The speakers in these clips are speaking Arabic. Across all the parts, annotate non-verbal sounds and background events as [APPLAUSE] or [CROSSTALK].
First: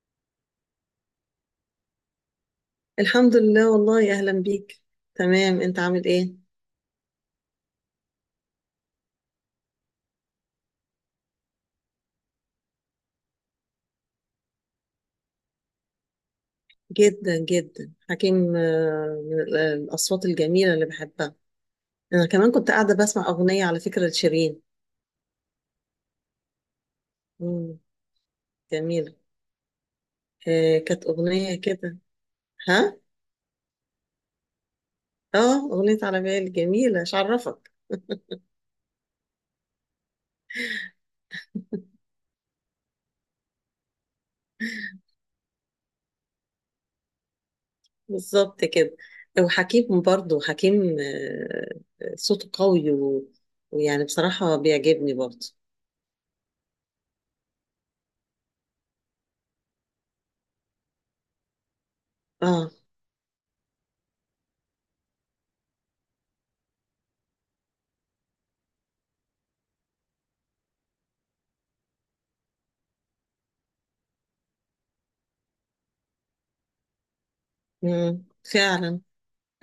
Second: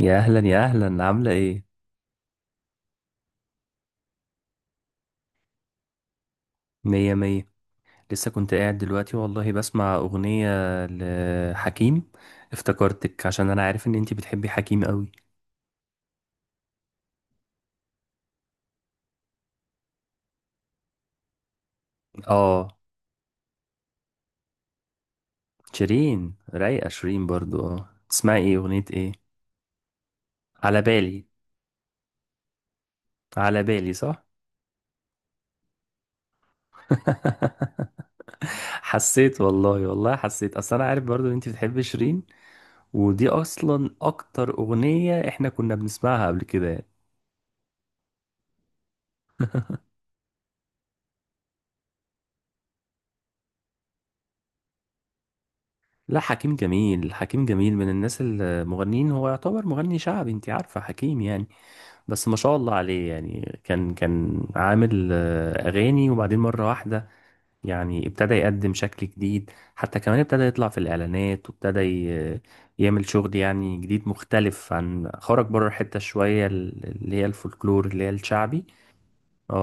يا اهلا يا اهلا، عامله ايه؟ الحمد لله والله أهلا بيك. تمام، أنت عامل إيه؟ مية مية. لسه كنت قاعد دلوقتي والله بسمع اغنيه لحكيم. افتكرتك عشان انا عارف ان انتي بتحبي حكيم قوي. جدا جدا حكيم، من الأصوات الجميلة اللي بحبها. أنا كمان كنت اه، قاعدة بسمع أغنية على فكرة لشيرين. شيرين رايقه، شيرين برضو. مم. اه، تسمعي ايه؟ اغنيه ايه؟ جميلة. على كانت بالي. أغنية كده. ها؟ على بالي صح. آه، أغنية على بالي جميلة، مش عرفك. [LAUGHS] حسيت والله، والله حسيت، اصل انا عارف برضو ان انتي بتحبي شيرين. ودي اصلا اكتر اغنيه احنا كنا بنسمعها قبل كده يعني. بالظبط كده. وحكيم برضه صوته قوي ويعني بصراحة بيعجبني برضه. لا حكيم جميل، حكيم جميل، من الناس المغنيين. هو يعتبر مغني شعبي، انت عارفة حكيم يعني. بس ما شاء آه. الله عليه يعني، كان عامل أغاني، وبعدين مرة واحدة يعني ابتدى يقدم شكل جديد. حتى كمان ابتدى يطلع في الإعلانات، يعمل شغل يعني جديد مختلف، عن خرج بره الحتة شوية اللي هي الفولكلور اللي هي مم. الشعبي. فعلا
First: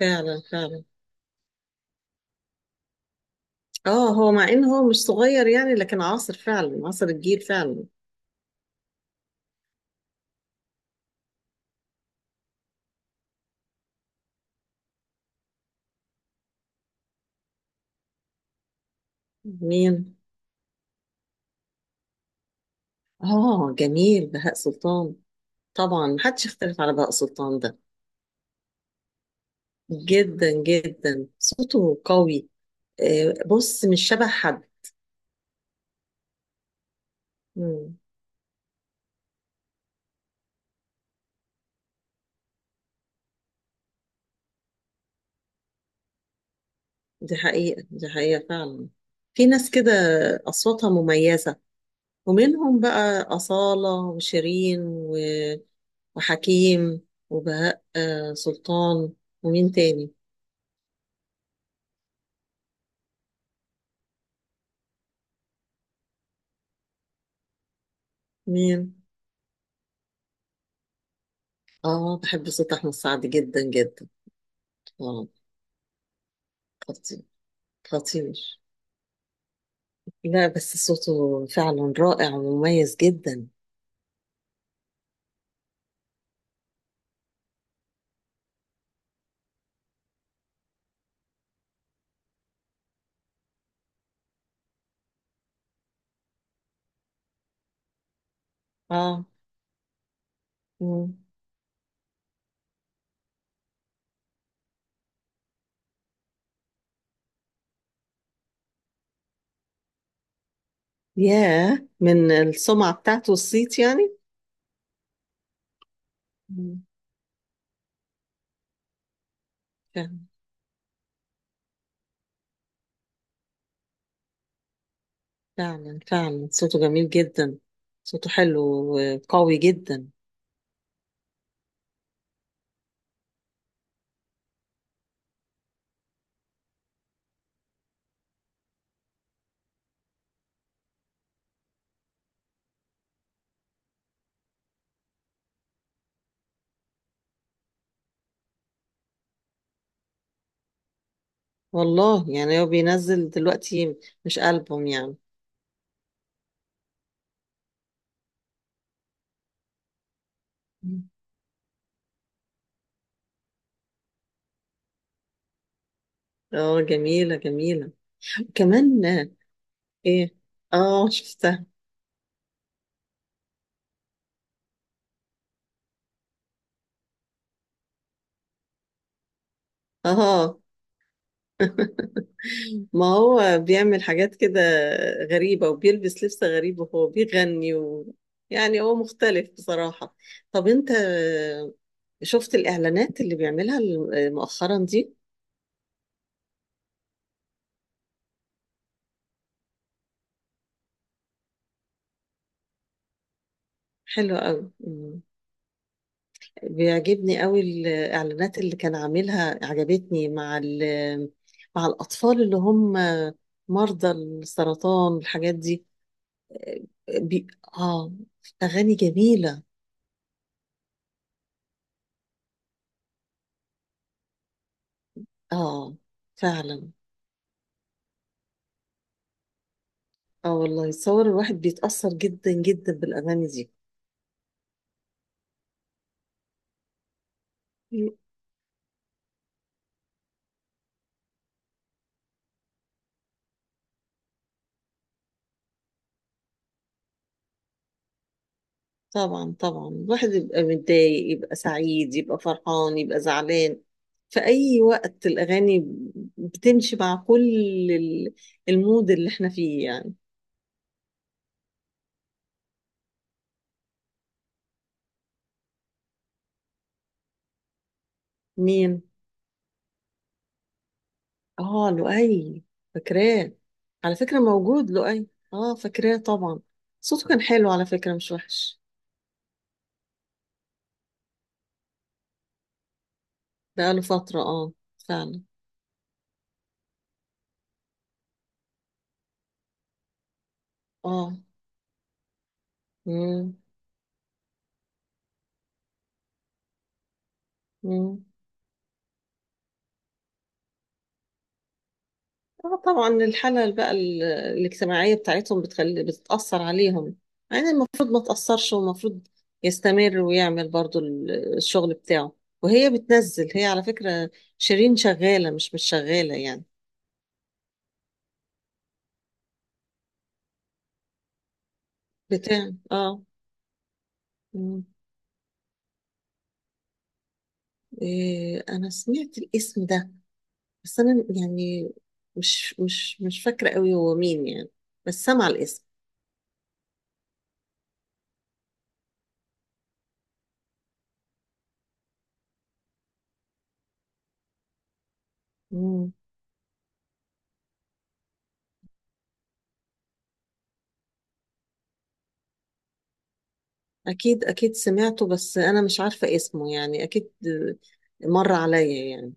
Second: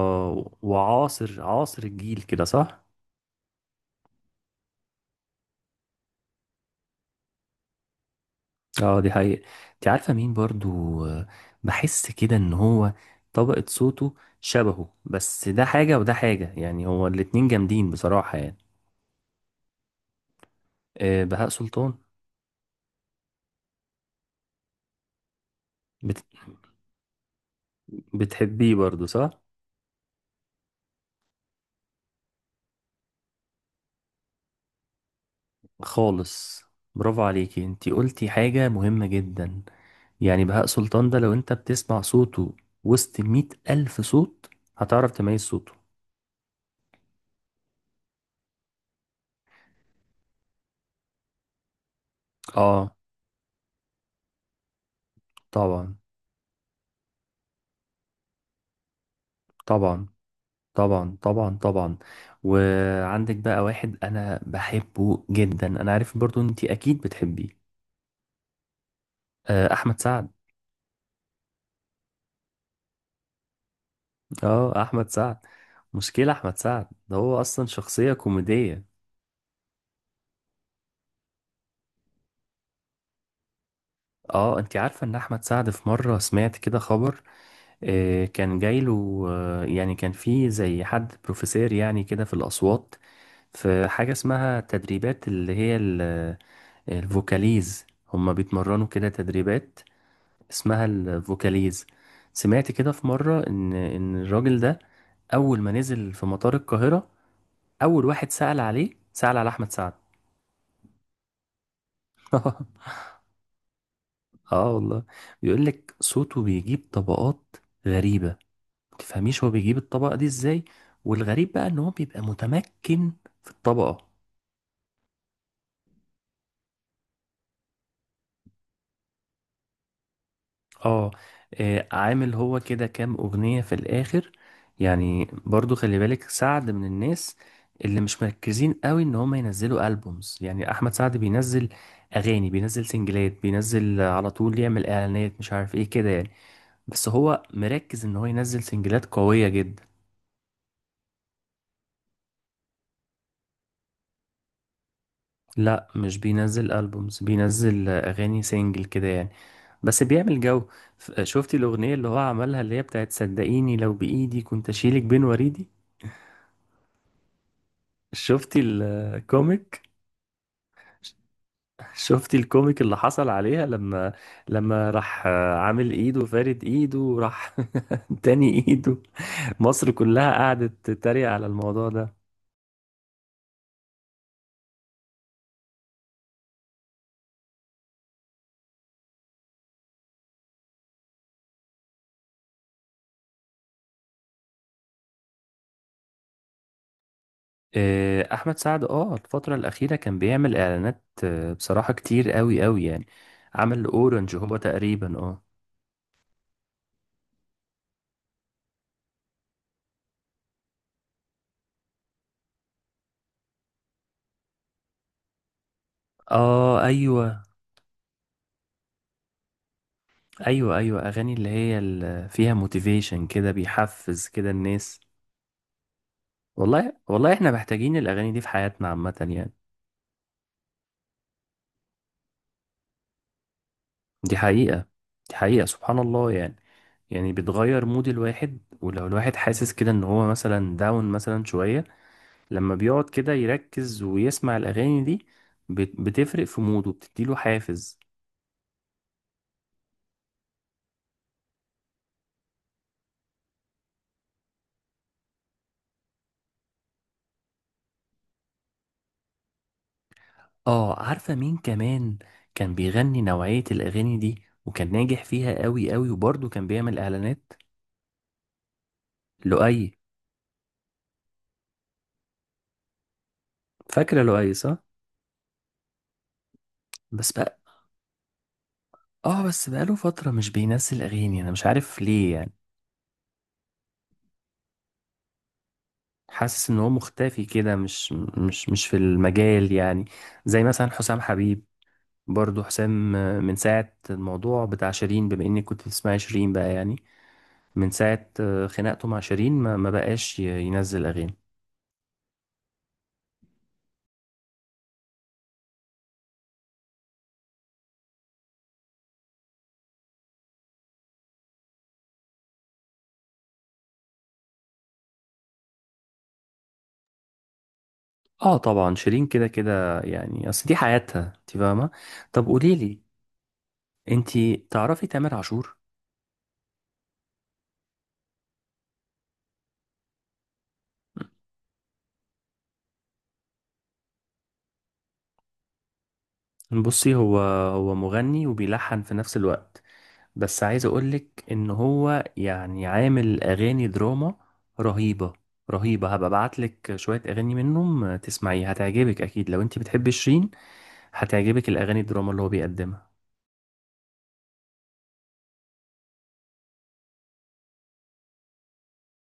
فعلا. فعلا وعاصر الجيل كده صح؟ اه، هو مع ان هو مش صغير يعني، لكن عاصر فعلا، عاصر الجيل فعلا. اه دي حقيقة. انت عارفة مين برضو؟ بحس كده ان هو طبقة صوته شبهه، بس ده حاجة وده حاجة، يعني هو الاتنين جامدين بصراحة يعني. مين؟ بهاء سلطان. اه جميل بهاء سلطان. طبعا بت... محدش يختلف على بهاء سلطان ده. بتحبيه برضو صح؟ جدا جدا، صوته قوي. بص مش شبه حد. خالص. برافو عليكي، انت مم. قلتي حاجة مهمة جدا. يعني بهاء سلطان ده لو انت بتسمع صوته وسط 100,000 ألف صوت هتعرف تميز صوته. دي حقيقة، دي حقيقة فعلا. في ناس كده أصواتها مميزة، ومنهم اه بقى أصالة وشيرين طبعا وحكيم وبهاء سلطان. ومين طبعا تاني؟ طبعا طبعا. وعندك بقى واحد انا بحبه جدا، انا عارف برضو انت اكيد بتحبيه. مين؟ احمد سعد. اه، بحب صوت احمد سعد جدا جدا. اه احمد اه. سعد. مشكلة احمد سعد ده خطير. هو اصلا شخصية خطير. كوميدية. لا، بس صوته فعلا رائع ومميز جدا. اه انت عارفة ان احمد سعد في مرة سمعت كده خبر. كان جايله، يعني كان في زي حد بروفيسور يعني كده في الاصوات، في حاجة اسمها تدريبات اللي هي الفوكاليز. هما بيتمرنوا كده اه. تدريبات اسمها مم. الفوكاليز. سمعت كده في مرة إن الراجل ده أول ما نزل في مطار القاهرة، أول واحد سأل عليه سأل على أحمد سعد. ياه، من السمعة [LAUGHS] بتاعته والصيت يعني. آه والله. بيقول لك صوته مم. بيجيب طبقات غريبة، ما تفهميش هو بيجيب الطبقة فعلا. دي إزاي. والغريب بقى إن هو بيبقى متمكن في الطبقة. فعلا فعلا، صوته جميل جدا. صوته حلو وقوي جدا. اه، عامل هو كده كام اغنية في الاخر. يعني برضو خلي بالك سعد من الناس اللي مش مركزين قوي ان هم ينزلوا البومز. يعني احمد سعد بينزل اغاني، بينزل سنجلات، بينزل على طول، يعمل اعلانات، مش عارف ايه كده يعني. بس هو مركز ان هو ينزل سنجلات قوية جدا. والله يعني هو بينزل دلوقتي مش ألبوم يعني. لا مش بينزل البومز، بينزل اغاني سنجل كده يعني، بس بيعمل جو. مم. شفتي الاغنية اللي هو عملها اللي هي بتاعت صدقيني لو بايدي كنت اشيلك بين وريدي؟ اه جميلة جميلة. شفتي كمان آه، الكوميك؟ ايه. اه شفتها. شفتي الكوميك اللي حصل عليها لما راح عامل ايده، فارد ايده، وراح [LAUGHS] تاني ايده؟ مصر كلها اه، قعدت تتريق على الموضوع ده. ما هو بيعمل حاجات كده غريبة، وبيلبس لبس غريب وهو بيغني و... يعني هو مختلف بصراحة. طب انت شفت الإعلانات اللي بيعملها مؤخرا دي؟ احمد سعد اه الفترة الأخيرة كان بيعمل اعلانات بصراحة كتير قوي قوي يعني. عمل اورنج حلوة هو قوي. تقريبا. مم. اه بيعجبني قوي الإعلانات اللي كان عاملها، عجبتني مع ال... مع الأطفال اللي هم مرضى السرطان والحاجات دي. اه. ايوه بي... اه، أغاني جميلة. ايوه، ايوه اغاني اللي هي اللي فيها موتيفيشن كده، بيحفز كده الناس. اه فعلا. والله والله احنا محتاجين الاغاني دي في حياتنا عامة يعني. اه والله، صور الواحد بيتأثر جدا جدا بالأغاني دي. دي حقيقة، دي حقيقة، سبحان الله يعني. يعني بتغير مود الواحد، ولو الواحد حاسس كده ان هو مثلا داون مثلا شوية لما بيقعد كده يركز ويسمع الأغاني دي، بتفرق في موده، بتديله حافز. طبعا طبعا، الواحد يبقى متضايق، يبقى سعيد، يبقى فرحان، يبقى زعلان، في أي وقت الأغاني بتمشي مع كل ال- المود اللي احنا فيه يعني. اه عارفة مين كمان كان بيغني نوعية الأغاني دي وكان ناجح فيها قوي قوي، وبرضه كان بيعمل إعلانات؟ مين؟ لؤي. اه لؤي. فاكراه، على فاكرة فكرة لؤي صح؟ موجود لؤي. اه فاكراه طبعا. صوته بس كان بقى، حلو على فكرة، مش وحش. اه بس بقاله فترة مش بينزل أغاني، أنا مش عارف ليه يعني. بقاله فترة اه. فعلا. حاسس ان هو مختفي كده، مش في المجال يعني. زي مثلا حسام اه. حبيب، برضو حسام، من مم. ساعة الموضوع بتاع شيرين، بما اني كنت بتسمعي شيرين بقى يعني. من مم. ساعة خناقته مع شيرين ما بقاش ينزل اغاني. اه طبعا، الحالة بقى الاجتماعية بتاعتهم بتخلي، بتتأثر عليهم. يعني المفروض ما تأثرش، والمفروض يستمر ويعمل برضو الشغل بتاعه. وهي بتنزل، هي على فكرة شيرين شغالة، مش مش شغالة يعني. اه طبعا شيرين كده كده يعني، اصل دي حياتها انت فاهمة. طب بتاع قوليلي اه. انت، مم. تعرفي تامر عاشور؟ إيه، انا سمعت الاسم ده، بس انا يعني مش فاكرة قوي هو مين يعني، بس سامعة الاسم. بصي هو، هو مغني وبيلحن في نفس الوقت. بس عايز اقولك ان هو يعني عامل اغاني دراما رهيبة. مم. رهيبة. هبقى ابعتلك شوية اغاني منهم تسمعيها، هتعجبك اكيد لو انت بتحبي شيرين. هتعجبك الاغاني الدراما اللي هو بيقدمها. اكيد اكيد سمعته، بس انا مش عارفة اسمه يعني، اكيد آه، مر عليا يعني.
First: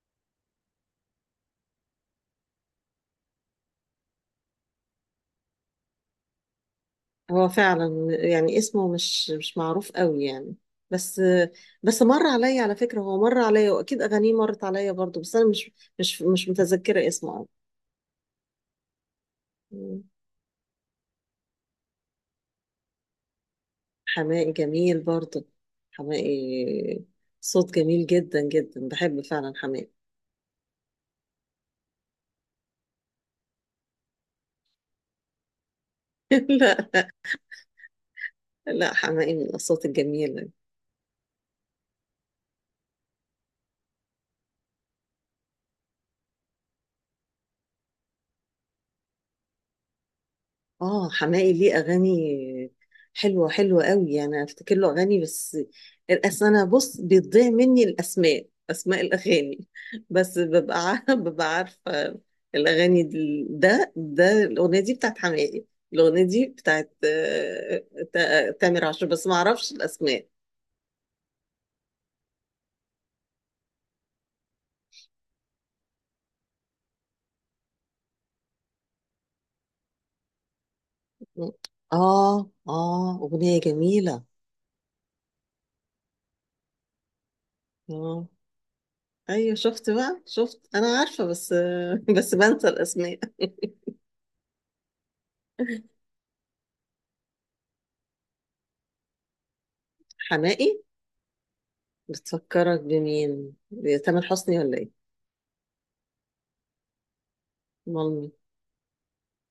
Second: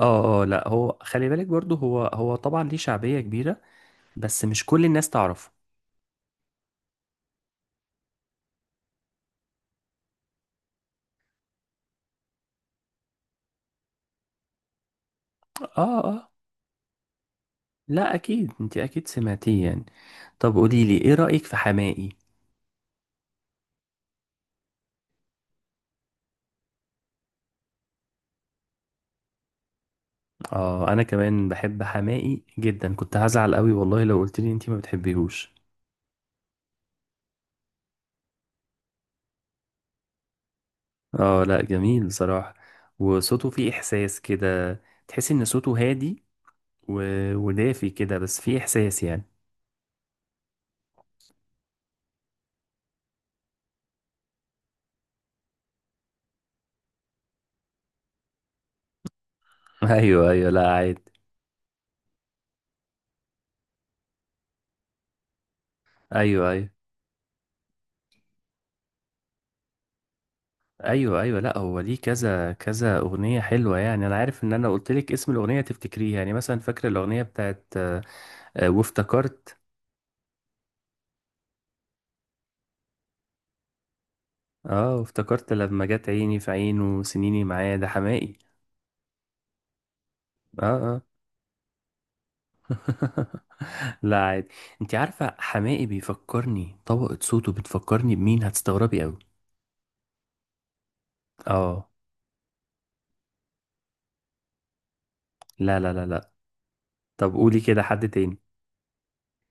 اه اه، لا هو خلي بالك برضو هو، هو طبعا ليه شعبية كبيرة بس مش كل الناس تعرفه. هو فعلا يعني اسمه مش مش معروف قوي يعني، بس بس مر عليا على فكرة، هو مر عليا واكيد اغانيه مرت عليا برضو، بس انا مش اه مش اه، مش متذكرة اسمه قوي. لا اكيد انت اكيد سمعتيه يعني. مم. طب قوليلي ايه رأيك في حماقي؟ حماقي جميل برضو. حماقي صوت جميل جدا جدا، بحب فعلا حماقي. اه انا كمان بحب حماقي جدا، كنت هزعل قوي والله لو قلتلي انت ما بتحبيهوش. [LAUGHS] لا، لا، حماقي من الاصوات الجميلة. اه لا جميل بصراحة، وصوته فيه احساس كده، تحس ان صوته هادي و... ودافي كده، بس فيه احساس يعني. اه حماقي ليه اغاني حلوه، حلوه قوي، انا افتكر له اغاني، بس اصل انا بص بيضيع مني الاسماء، اسماء الاغاني [LAUGHS] [LAUGHS] ايوه بس ايوه، لا ببقى عادي. عارفه [LAUGHS] ببقى عارفه. ده ده الاغنيه دي بتاعت حماقي. الاغنيه دي ايوه ايوه. بتاعت آه، تامر عاشور، بس ما اعرفش الاسماء. ايوه لا هو ليه كذا كذا اغنيه حلوه يعني. انا عارف ان انا قلت لك اسم الاغنيه تفتكريه، يعني مثلا فاكره الاغنيه بتاعت وافتكرت؟ اه اه، اغنيه جميله. اه وافتكرت، لما جت عيني في عينه، وسنيني معاه، ده اه حماقي. ايوه، شفت بقى، شفت، اه انا اه. عارفه بس [LAUGHS] بس بنسى الاسماء. [LAUGHS] لا عادي. انت عارفه حماقي بيفكرني، طبقه صوته بتفكرني بمين؟ هتستغربي قوي. حماقي؟ اه. بتفكرك بمين، تامر حسني ولا ايه؟ لا لا لا لا. طب قولي كده حد امال مين؟ تاني.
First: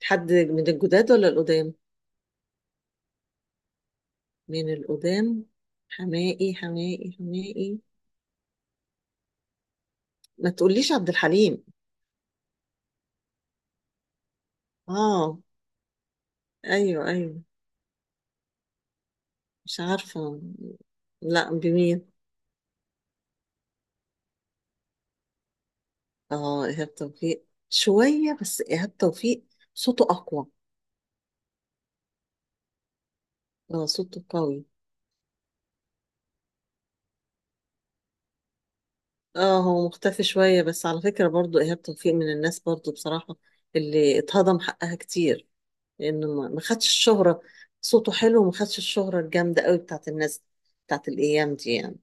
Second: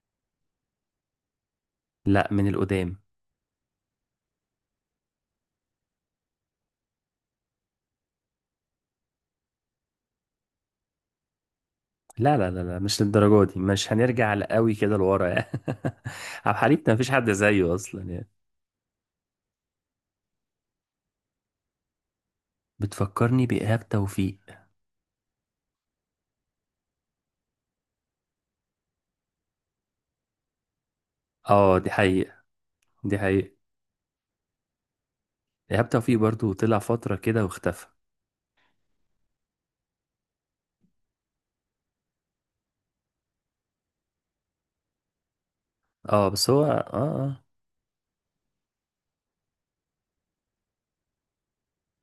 حد من الجداد ولا القدام؟ لا من القدام. من القدام. حماقي حماقي حماقي. ما تقوليش عبد الحليم. لا لا لا لا، مش للدرجة دي، مش هنرجع لقوي كده لورا اه يعني. [LAUGHS] عبد الحليم ده ايوه مفيش حد ايوه. زيه اصلا يعني. مش عارفه، لا بمين؟ بتفكرني بإيهاب توفيق. اه ايهاب توفيق شويه، بس ايهاب توفيق صوته اقوى. اه دي حقيقة، دي حقيقة. اه صوته قوي. إيهاب توفيق برضو طلع فترة كده واختفى. اه هو مختفي شويه، بس على فكره برضو ايهاب توفيق من الناس برضو بصراحه اللي اتهضم حقها كتير، لانه اه ما بس ما هو اه خدش الشهرة. اه. صوته حلو وما خدش الشهرة الجامدة قوي بتاعت الناس، بتاعت الايام دي يعني.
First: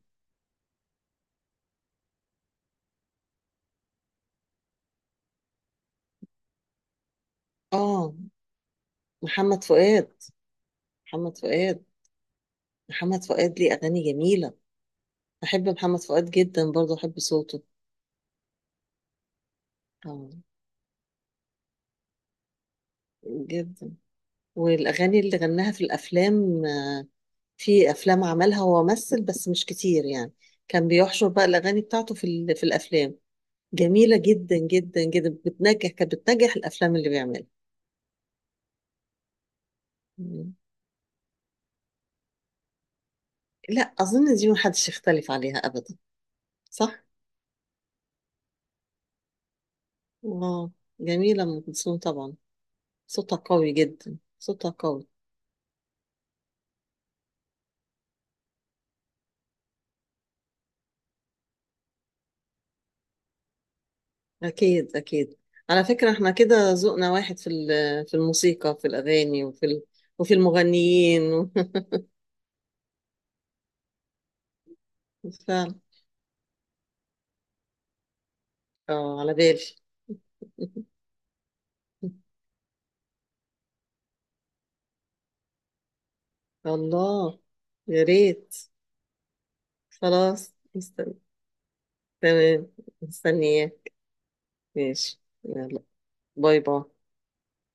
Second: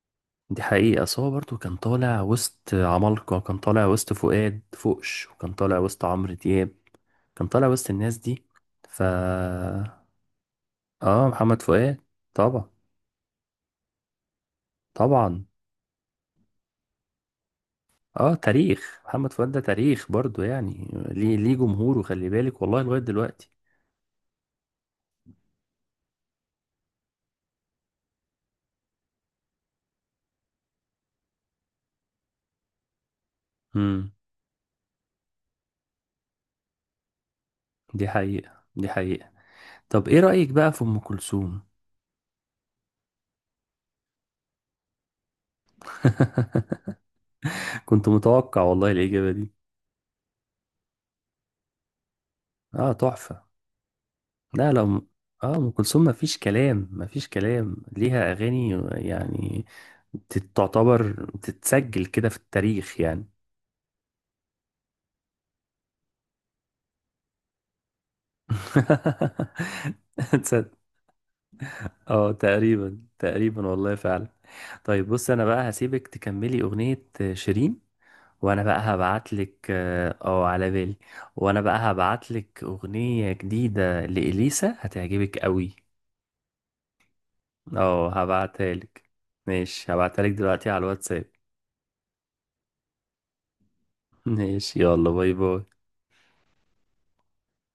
دي حقيقة، بس هو برضو كان طالع وسط عمالقة، كان طالع وسط فؤاد فوقش، وكان طالع وسط عمرو دياب، كان طالع وسط اه الناس دي. ف محمد فؤاد. اه، محمد محمد فؤاد. فؤاد. طبعا. محمد فؤاد ليه اغاني جميلة. طبعا. بحب محمد فؤاد جدا، برضه بحب صوته. اه تاريخ محمد فؤاد ده تاريخ اه برضو يعني، ليه جمهوره خلي بالك والله لغاية دلوقتي. جدا. والاغاني اللي غناها في الافلام آه، في افلام عملها، هو ممثل بس مش كتير يعني، كان بيحشر بقى الاغاني بتاعته في في الافلام. امم، جميلة جدا جدا جدا، بتنجح، كانت بتنجح الافلام اللي بيعملها. دي حقيقة، دي حقيقة. طب ايه رأيك بقى في ام كلثوم؟ لا أظن دي محدش يختلف عليها أبدا. [LAUGHS] صح؟ كنت متوقع والله الإجابة دي. واو، جميلة أم كلثوم طبعا. اه صوتها تحفة. قوي جدا، صوتها لا لا قوي. اه ام كلثوم مفيش كلام، مفيش كلام، ليها اغاني يعني تعتبر تتسجل كده في التاريخ يعني. أكيد أكيد. على فكرة احنا كده ذوقنا واحد في في الموسيقى، في الأغاني، وفي [LAUGHS] وفي تصدق، المغنيين. اه تقريبا تقريبا والله فعلا. طيب بص [LAUGHS] انا بقى فعلا. هسيبك تكملي اغنية شيرين، وانا بقى اه على بالي. هبعتلك اه على بالي. وانا بقى [LAUGHS] هبعتلك اغنية جديدة لإليسا، هتعجبك قوي. الله. يا اه ريت. هبعتها لك. ماشي هبعتها لك خلاص دلوقتي على مستني. الواتساب. تمام. مستنياك. [LAUGHS] ماشي، يلا ماشي. باي باي. يلا. باي باي.